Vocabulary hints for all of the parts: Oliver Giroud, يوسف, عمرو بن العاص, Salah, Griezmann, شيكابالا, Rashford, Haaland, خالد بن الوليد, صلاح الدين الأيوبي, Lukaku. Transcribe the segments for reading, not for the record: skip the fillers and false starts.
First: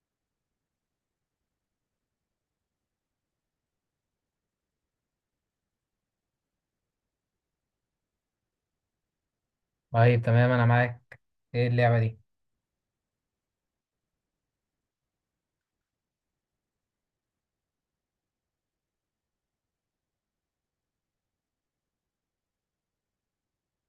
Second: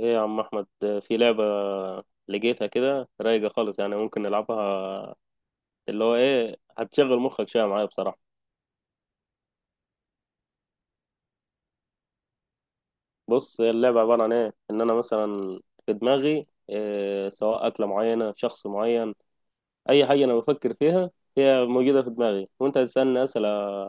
ايه يا عم احمد؟ في لعبة لقيتها كده رايقة خالص، يعني ممكن نلعبها. اللي هو ايه، هتشغل مخك شوية معايا بصراحة. طيب، تمام، انا معاك. ايه اللعبة دي؟ بص، اللعبة عبارة عن ايه، ان انا مثلا في دماغي إيه، سواء اكلة معينة، شخص معين، اي حاجة انا بفكر فيها، هي موجودة في دماغي وانت هتسألني اسئلة.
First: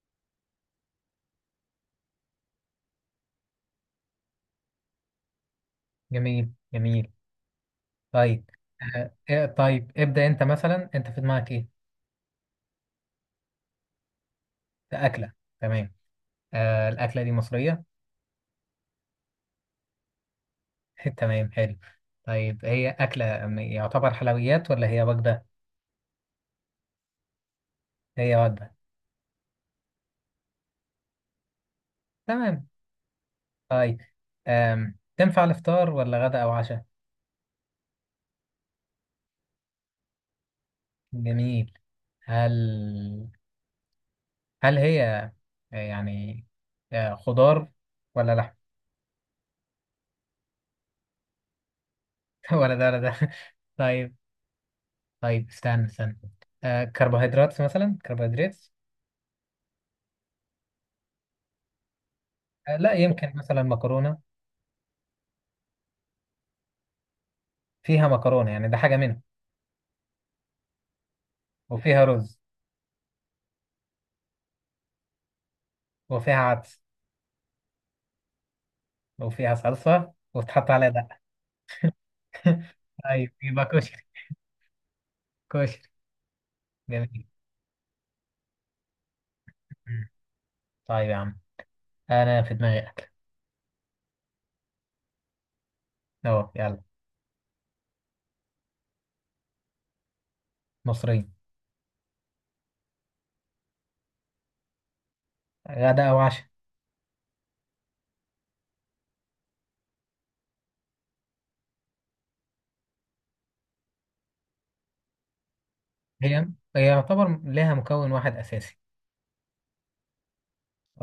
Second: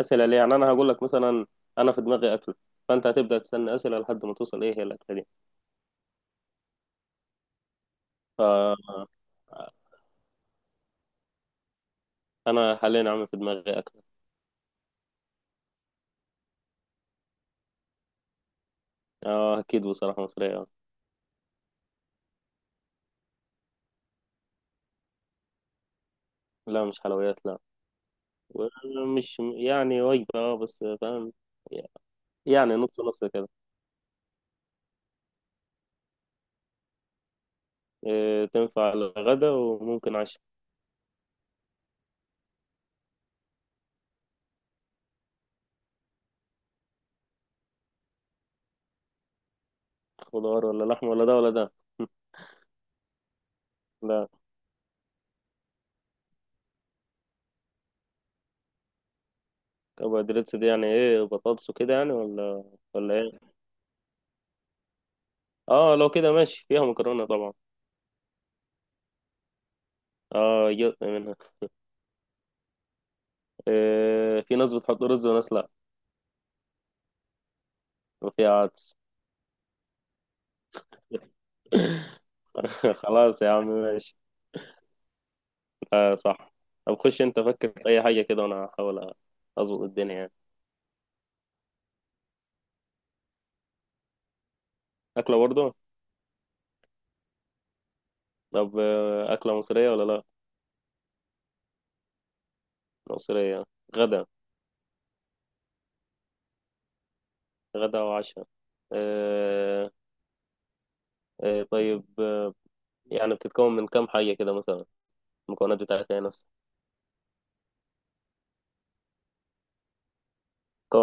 اسئلة ليه؟ يعني انا هقول لك مثلا انا في دماغي اكلة، فانت هتبدأ تسألني اسئلة لحد ما توصل ايه هي الاكلة دي. جميل جميل. طيب، فانا إيه، طيب، ابدأ انت، مثلا انت في دماغك ايه؟ حاليا عامل في دماغي اكلة. ده اكلة؟ تمام. الاكلة دي مصرية؟ اه اكيد، بصراحة مصرية. تمام، حلو. طيب، هي اكلة يعتبر حلويات ولا هي وجبة؟ لا مش حلويات، لا. هي وجبة؟ مش يعني وجبة، اه، بس فاهم، تمام. يعني نص نص كده. طيب، تنفع الافطار ولا غدا او عشاء؟ تنفع الغدا وممكن عشاء. جميل. هل هل هي، يعني، خضار ولا لحم؟ خضار ولا لحم ولا ده ولا ده؟ ولا ده ولا ده. طيب. لا. طيب، استنى استنى. كربوهيدرات، مثلا كربوهيدرات. كربوهيدرات دي يعني ايه، بطاطس وكده يعني ولا؟ لا، ولا ايه؟ يمكن مثلا مكرونة. اه لو كده ماشي، فيها مكرونة طبعا. فيها مكرونة، يعني ده حاجة منها. اه جزء منها. وفيها رز. إيه، في ناس بتحط رز وناس لا. وفيها عدس. وفيها عدس. وفيها صلصة وتحط عليها ده. طيب، خلاص يا يبقى عم كشري. ماشي. كشري. آه صح. طب خش جميل. انت فكر في اي حاجة كده وانا هحاول اظبط مم. الدنيا يعني. طيب يا عم، أنا في دماغي أكل. اكله برضه. أهو، يلا. طب أكلة مصرية ولا لأ؟ مصرية. مصرية. غدا. غدا أو عشاء. غدا وعشاء. آه. آه طيب، يعني بتتكون من كم حاجة كده مثلا؟ المكونات بتاعتها هي هي نفسها؟ هي يعتبر لها مكون واحد أساسي.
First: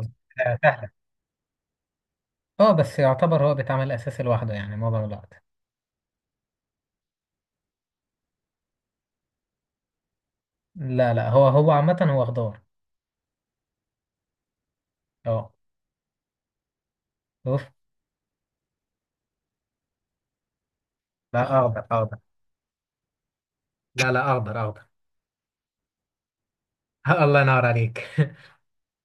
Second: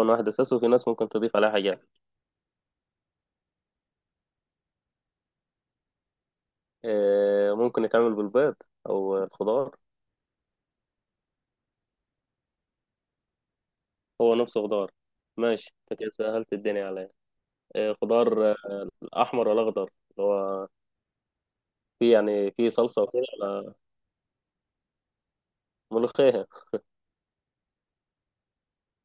واحد أساسي وفي ناس سهلة. ممكن تضيف عليها حاجات. اه، بس يعتبر هو بيتعمل أساسي لوحده، يعني معظم الوقت. آه ممكن يتعمل بالبيض أو الخضار. لا لا، هو هو عامة، هو خضار. هو نفسه خضار. اه. ماشي، أنت كده سهلت الدنيا عليا. اوف. آه خضار، أحمر ولا أخضر؟ اللي هو لا، في اخضر. يعني في صلصة وكده على لا لا، اخضر اخضر. ملوخية. الله ينور عليك.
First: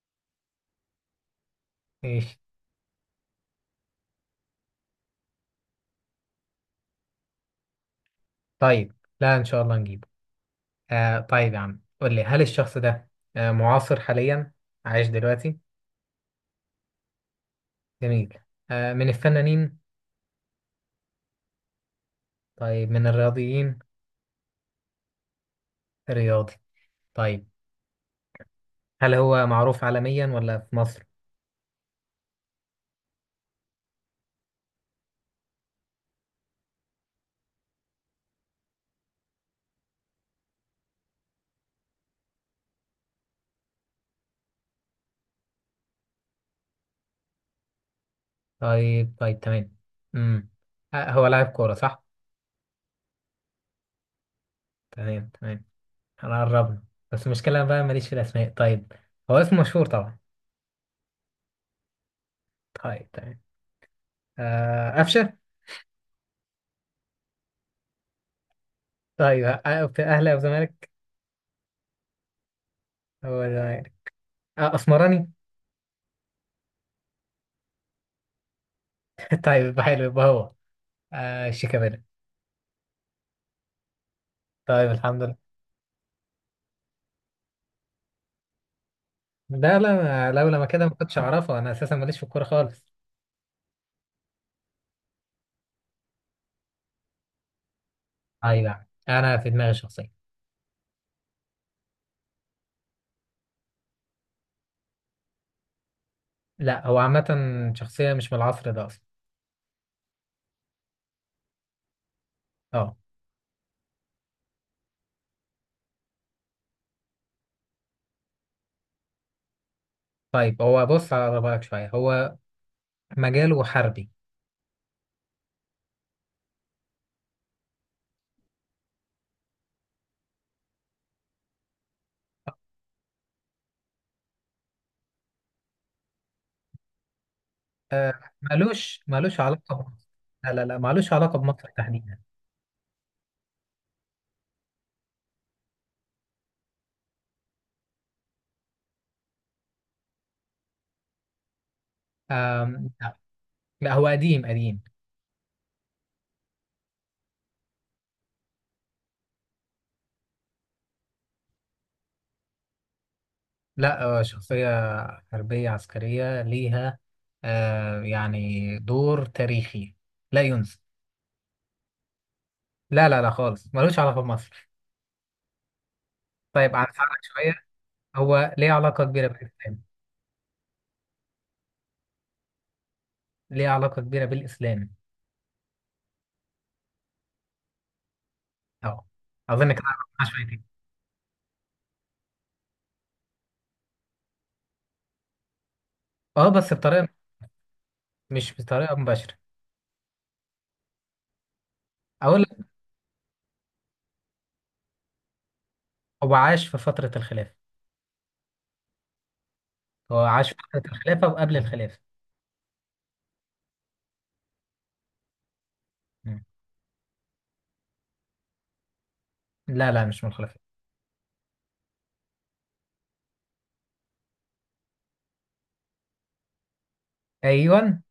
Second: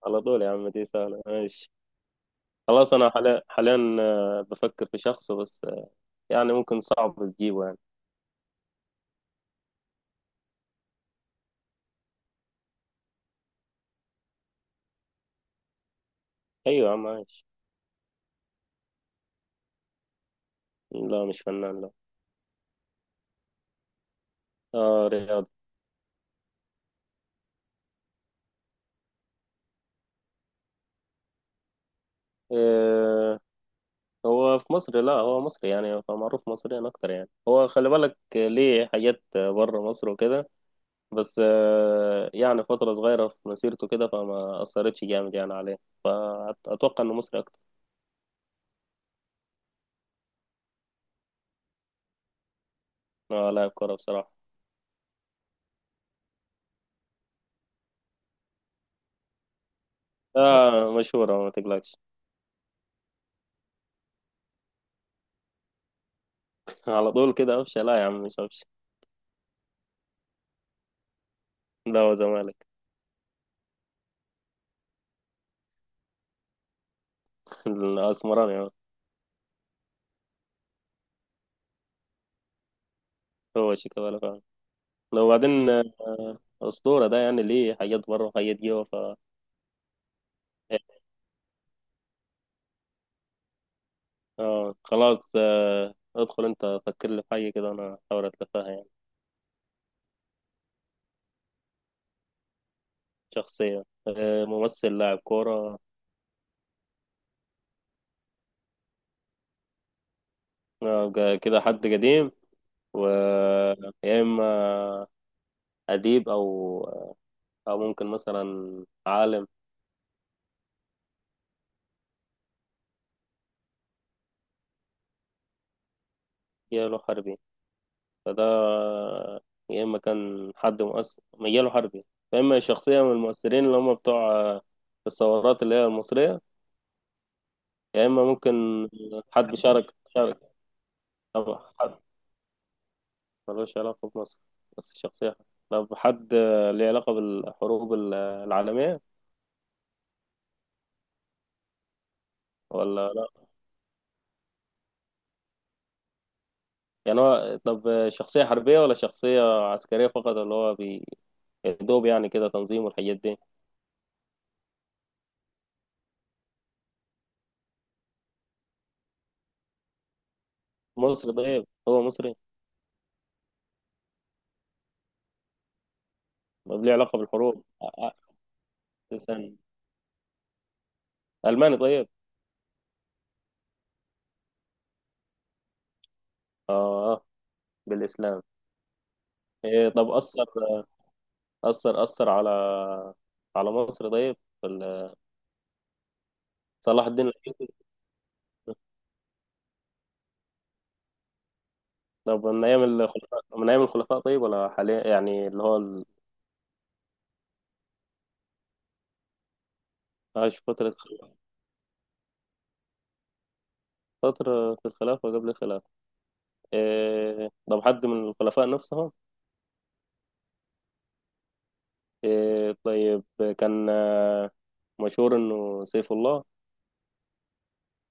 على طول يا عم، دي سهلة ماشي. ماشي. خلاص، أنا حاليا حاليا بفكر في شخص، بس يعني ممكن صعب تجيبه يعني. طيب. لا، ان شاء الله نجيبه. طيب يا عم، قول لي، هل الشخص ده معاصر حاليا؟ عايش دلوقتي؟ ايوه ماشي. جميل. من الفنانين؟ لا مش فنان، لا. طيب، من الرياضيين؟ آه رياضي. رياضي؟ طيب. هل هو معروف عالميا ولا في مصر؟ آه، هو في مصر، لا هو مصري، يعني هو معروف مصريا اكتر، يعني هو خلي بالك ليه حاجات بره مصر وكده، بس آه يعني فترة صغيرة في مسيرته كده، فما اثرتش جامد يعني عليه. اتوقع انه مصري اكتر. طيب طيب، تمام. امم هو لاعب كورة، صح؟ اه لاعب كورة بصراحة. تمام تمام. انا قربنا. بس المشكلة بقى، ماليش في الاسماء. طيب. هو اسمه مشهور طبعا. اه مشهورة ما تقلقش. طيب، تمام. قفشة؟ على طول كده قفشة؟ لا يا عم مش قفشة. طيب، في اهلي او زمالك؟ ده هو زمالك. هو ده؟ اسمراني؟ الاسمراني هو. طيب، حلو، يبقى هو شيكابالا؟ هو شيكابالا فعلا. طيب، الحمد لو لله. بعدين أسطورة ده، يعني ليه حاجات بره وحاجات جوه، ف لا لا، أنا لولا ما كده ما كنتش اعرفه، انا اساسا ماليش في الكوره خالص. اه خلاص، ادخل انت فكر لي في حاجة كده انا احاول اتلفها ايوه، يعني. انا في دماغي شخصيه. شخصية، ممثل؟ لاعب كورة؟ لا، هو عامه. شخصيه مش من العصر ده اصلا. كده حد قديم. اه. و يا اما اديب، او او ممكن مثلا عالم. طيب، هو بص، هقربها لك شويه. هو مجاله حربي. مجاله حربي؟ فده يا اما كان حد مؤثر مجاله حربي، فاما شخصية من المؤثرين اللي هم بتوع الثورات اللي هي المصرية، يا إما ممكن مالوش مالوش حد علاقه شارك بمصر. شارك لا لا لا، مالوش علاقه طبعا. بمصر حد تحديدا. ملوش علاقة بمصر بس شخصية. طب حد ليه علاقة بالحروب العالمية ولا لا. لا؟ لا، هو قديم قديم. يعني هو طب شخصية حربية ولا شخصية عسكرية فقط، اللي هو يا دوب يعني كده تنظيم والحاجات دي. لا، شخصيه حربية عسكرية، ليها يعني دور تاريخي لا ينسى. مصري؟ طيب هو مصري؟ لا لا لا، خالص ملوش علاقة بمصر. طيب، طب ليه علاقة هنساعدك بالحروب؟ شوية. هو ليه علاقة كبيرة استنى. بالإسلام. ألماني طيب؟ ليه علاقة كبيرة بالإسلام. اه، آه، بالإسلام. اه، أظن كده إيه، طب عرفناها أثر، شويتين. أثر على على مصر؟ طيب في اه، بس صلاح بطريقة، الدين الأيوبي؟ مش بطريقة مباشرة، أقول طب من لك. أيام الخلفاء؟ من أيام الخلفاء طيب، ولا حاليا، يعني اللي هو هو عاش في فترة الخلافة. هو عاش في عاش فترة فترة، الخلافة وقبل الخلافة. في الخلافة وقبل الخلافة. مم. إيه، طب حد من الخلفاء نفسهم؟ لا لا، مش من الخلافة. إيه طيب، كان مشهور إنه سيف الله؟ أيوة.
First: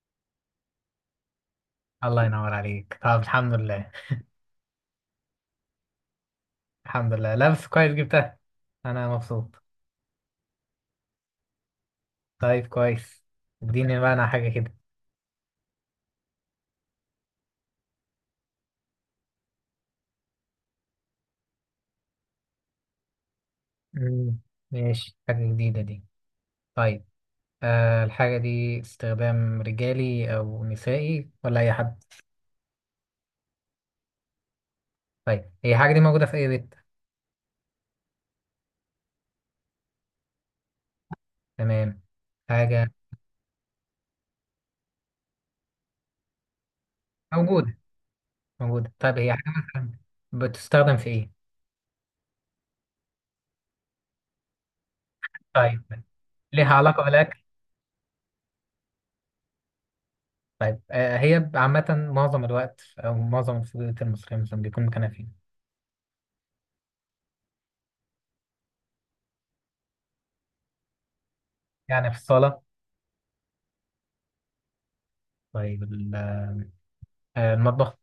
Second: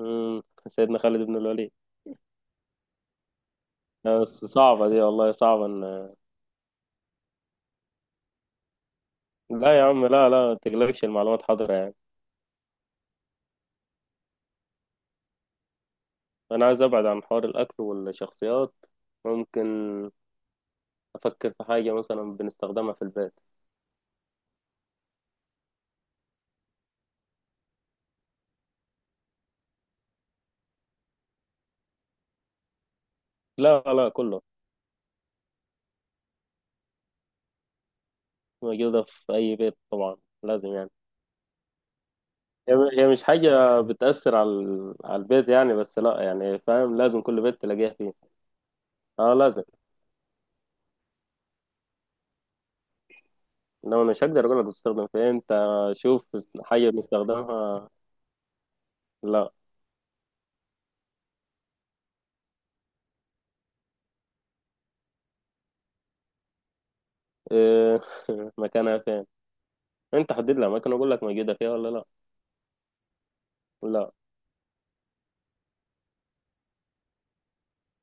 مم، سيدنا خالد بن الوليد. الله ينور عليك. طب، الحمد لله. بس صعبة دي والله، صعبة إن. الحمد لله لابس كويس جبتها. أنا مبسوط. لا يا عم لا لا، ما تقلقش، المعلومات حاضرة يعني. طيب، كويس. اديني بقى انا حاجة كده. أنا عايز أبعد عن حوار الأكل والشخصيات. ممكن أفكر في حاجة مثلا بنستخدمها في البيت. مم. ماشي، حاجة جديدة دي. طيب، الحاجة دي استخدام رجالي أو نسائي ولا أي حد؟ لا لا كله. طيب، هي الحاجة دي موجودة في أي بيت؟ موجودة في أي بيت طبعا، لازم يعني. تمام. هي حاجة. هي مش حاجة بتأثر على على البيت يعني، بس لا يعني فاهم لازم كل بيت موجودة، تلاقيها فيه. موجودة. طيب، هي اه حاجة لازم. مثلا بتستخدم في إيه؟ انما مش هقدر اقول لك بتستخدم فين انت. طيب، شوف، ليها حاجة علاقة بالأكل؟ بنستخدمها. لا. طيب، هي عامة، معظم الوقت أو معظم البيوت المصرية مثلا بيكون مكانها فين؟ إيه؟ مكانها فين؟ انت حدد لها مكان اقول لك موجودة فيها ولا لا. يعني في الصالة؟ لا. طيب، المطبخ؟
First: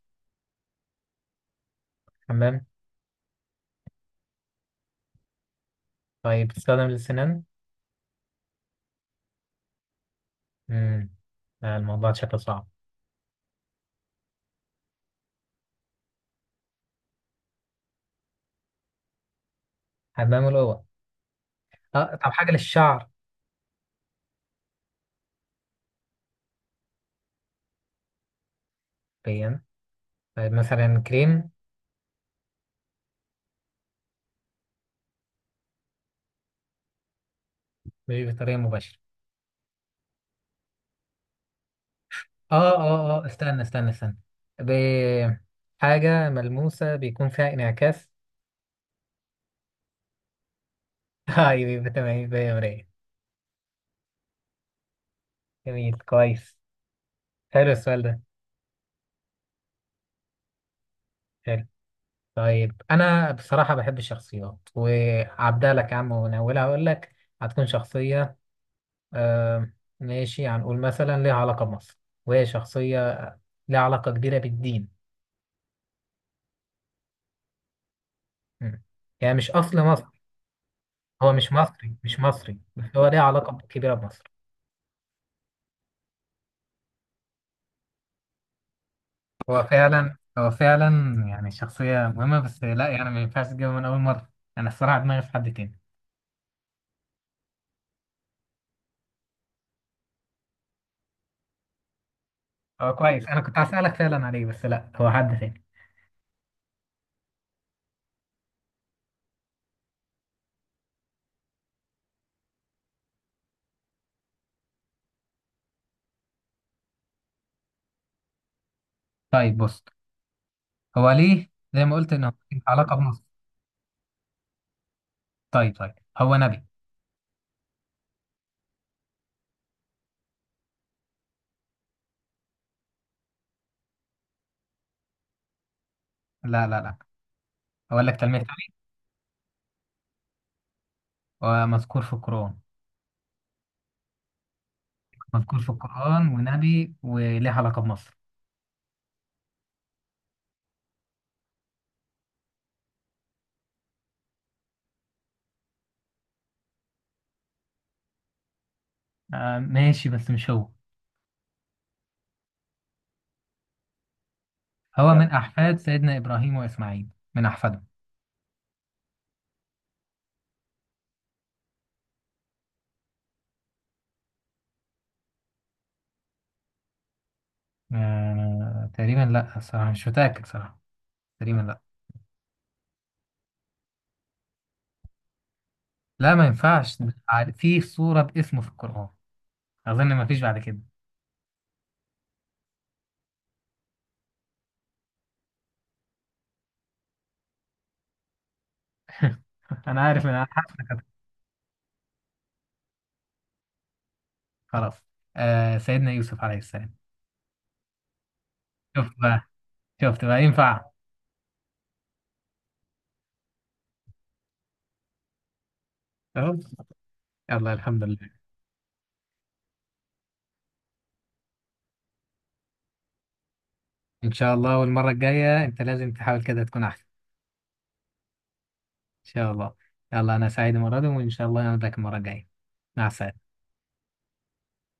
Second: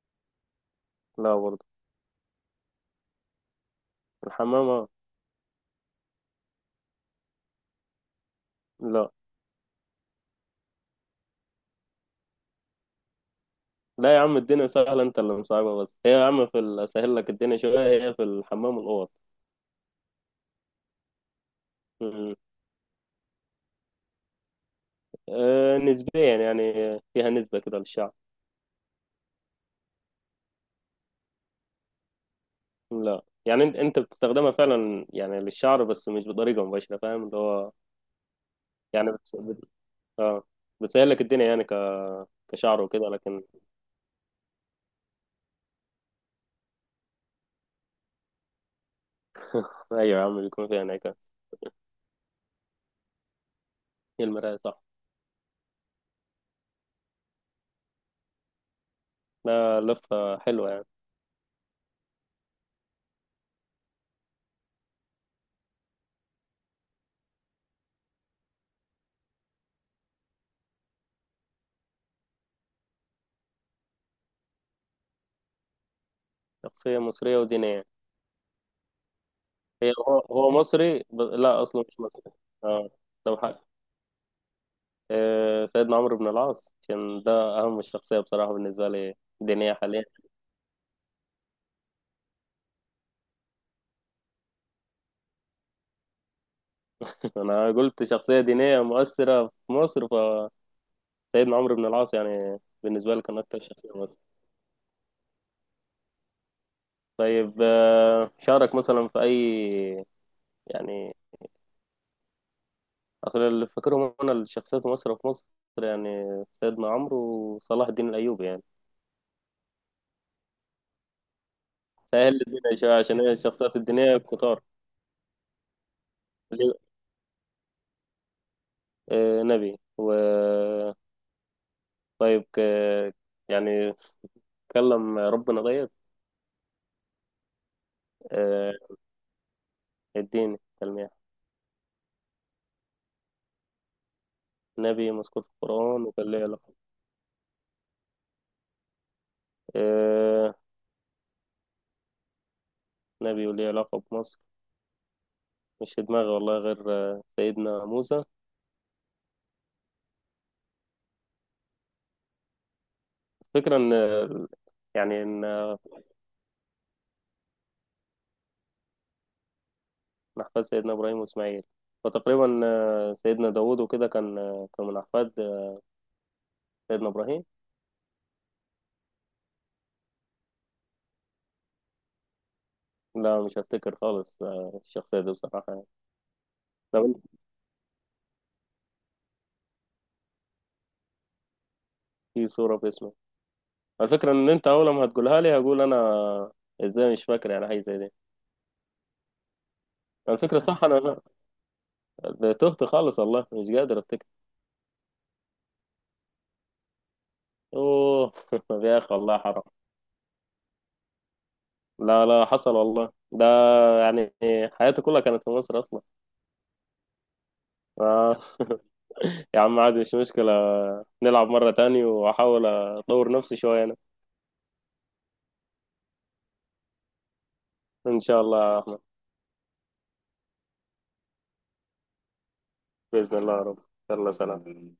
لا برضه. حمام؟ الحمام، آه. طيب، بتستخدم للسنان؟ لا امم لا، الموضوع شكله صعب. لا يا عم، الدنيا سهلة، انت اللي مصعبة بس، هي يا عم في اسهل لك الدنيا شوية، هي في الحمام والأوض. هنعمله هو. اه، طب م- حاجة للشعر؟ نسبيا يعني، فيها نسبة كده للشعب. بين. طيب، مثلا كريم؟ لا، يعني انت بتستخدمها فعلا يعني للشعر، بس مش بطريقه مباشره، فاهم؟ اللي هو مش بطريقة مباشرة. يعني اه بتسهل لك الدنيا يعني، اه، كشعر وكده اه، اه، لكن استنى استنى استنى. ب... حاجة ملموسة بيكون فيها انعكاس؟ ايوه يا عم بيكون فيها انعكاس. اه، يبقى تمام، يبقى مراية. هي المرايه صح. جميل، كويس. حلو السؤال ده. لا لفه حلوه يعني. حلو. طيب، أنا بصراحة بحب الشخصيات وعبدالك يا عم وناولها أقول لك. هتكون شخصية. آه ماشي، هنقول مثلا ليها علاقة بمصر، وهي شخصية ليها علاقة كبيرة بالدين. شخصيه مصريه ودينيه. مم. يعني مش أصل هي مصر؟ هو, هو مصري؟ هو مش لا اصله مصري، مش مش مصري. مصري، اه بس هو ليه طب علاقة حق، كبيرة بمصر. آه سيدنا عمرو بن العاص، عشان ده اهم الشخصيه بصراحه بالنسبه لي هو دينيه حاليا. فعلا هو فعلا يعني شخصية مهمة، بس لا، يعني ما ينفعش تجيبها من أول مرة. أنا الصراحة دماغي في حد تاني. انا قلت شخصيه دينيه مؤثره في مصر، فسيدنا عمرو بن العاص يعني هو بالنسبة لي كويس، كان أنا كنت أكتر هسألك شخصية. فعلا عليه، بس لا، هو حد تاني. طيب شارك مثلا في أي، يعني أصل اللي فاكرهم أنا الشخصيات مصر في مصر، يعني سيدنا عمرو وصلاح الدين الأيوبي يعني. طيب، بص، هو ليه، زي ما قلت إن هو سهل ليه الدنيا علاقة شوية عشان بمصر. هي الشخصيات الدينية كتار. طيب طيب، هو نبي؟ اللي- نبي و طيب يعني كلم ربنا؟ طيب لا لا لا. أقول لك تلميح تاني. آه، اديني تلميح. هو مذكور في القرآن. نبي مذكور في مذكور في القرآن القرآن وكان ليه علاقة؟ ونبي وليه علاقة بمصر. آه، نبي وليه علاقة بمصر، مش في دماغي والله غير سيدنا موسى. ماشي، بس مش هو. فكرة إن، هو يعني من إن أحفاد سيدنا إبراهيم وإسماعيل. من أحفادهم. من أحفاد سيدنا إبراهيم وإسماعيل، فتقريبا سيدنا داوود وكده كان كان من أحفاد سيدنا إبراهيم. تقريبا لا، الصراحة مش متأكد صراحة. تقريبا لا. لا مش هفتكر خالص الشخصية دي بصراحة يعني. لا، ما ينفعش لو أنت ده، في صورة باسمه في القرآن. أظن ما فيش بعد كده. في صورة في اسمه. الفكرة إن أنت أول ما هتقولها لي هقول أنا إزاي مش فاكر يعني حاجة زي دي. أنا عارف إن أنا الفكرة حاسس صح، إنك أنا أنا ده تهت خالص والله، مش قادر أفتكر. خلاص. سيدنا يوسف عليه السلام. أوه. يا شفت أخي والله بقى. حرام. شفت بقى ينفع. لا لا، حصل والله ده، يعني حياتي كلها كانت في مصر أصلا. أهو. يلا، الحمد لله. آه، يا عم عادي، مش مشكلة، نلعب مرة تاني وأحاول أطور نفسي شوية. إن شاء الله، والمرة الجاية أنت لازم تحاول كده تكون أحسن. إن شاء الله يا أحمد. شاء الله. يلا، أنا سعيد المرة دي وإن شاء الله أنا ذاك المرة الجاية. مع بإذن السلامة. الله يا رب. يلا سلام.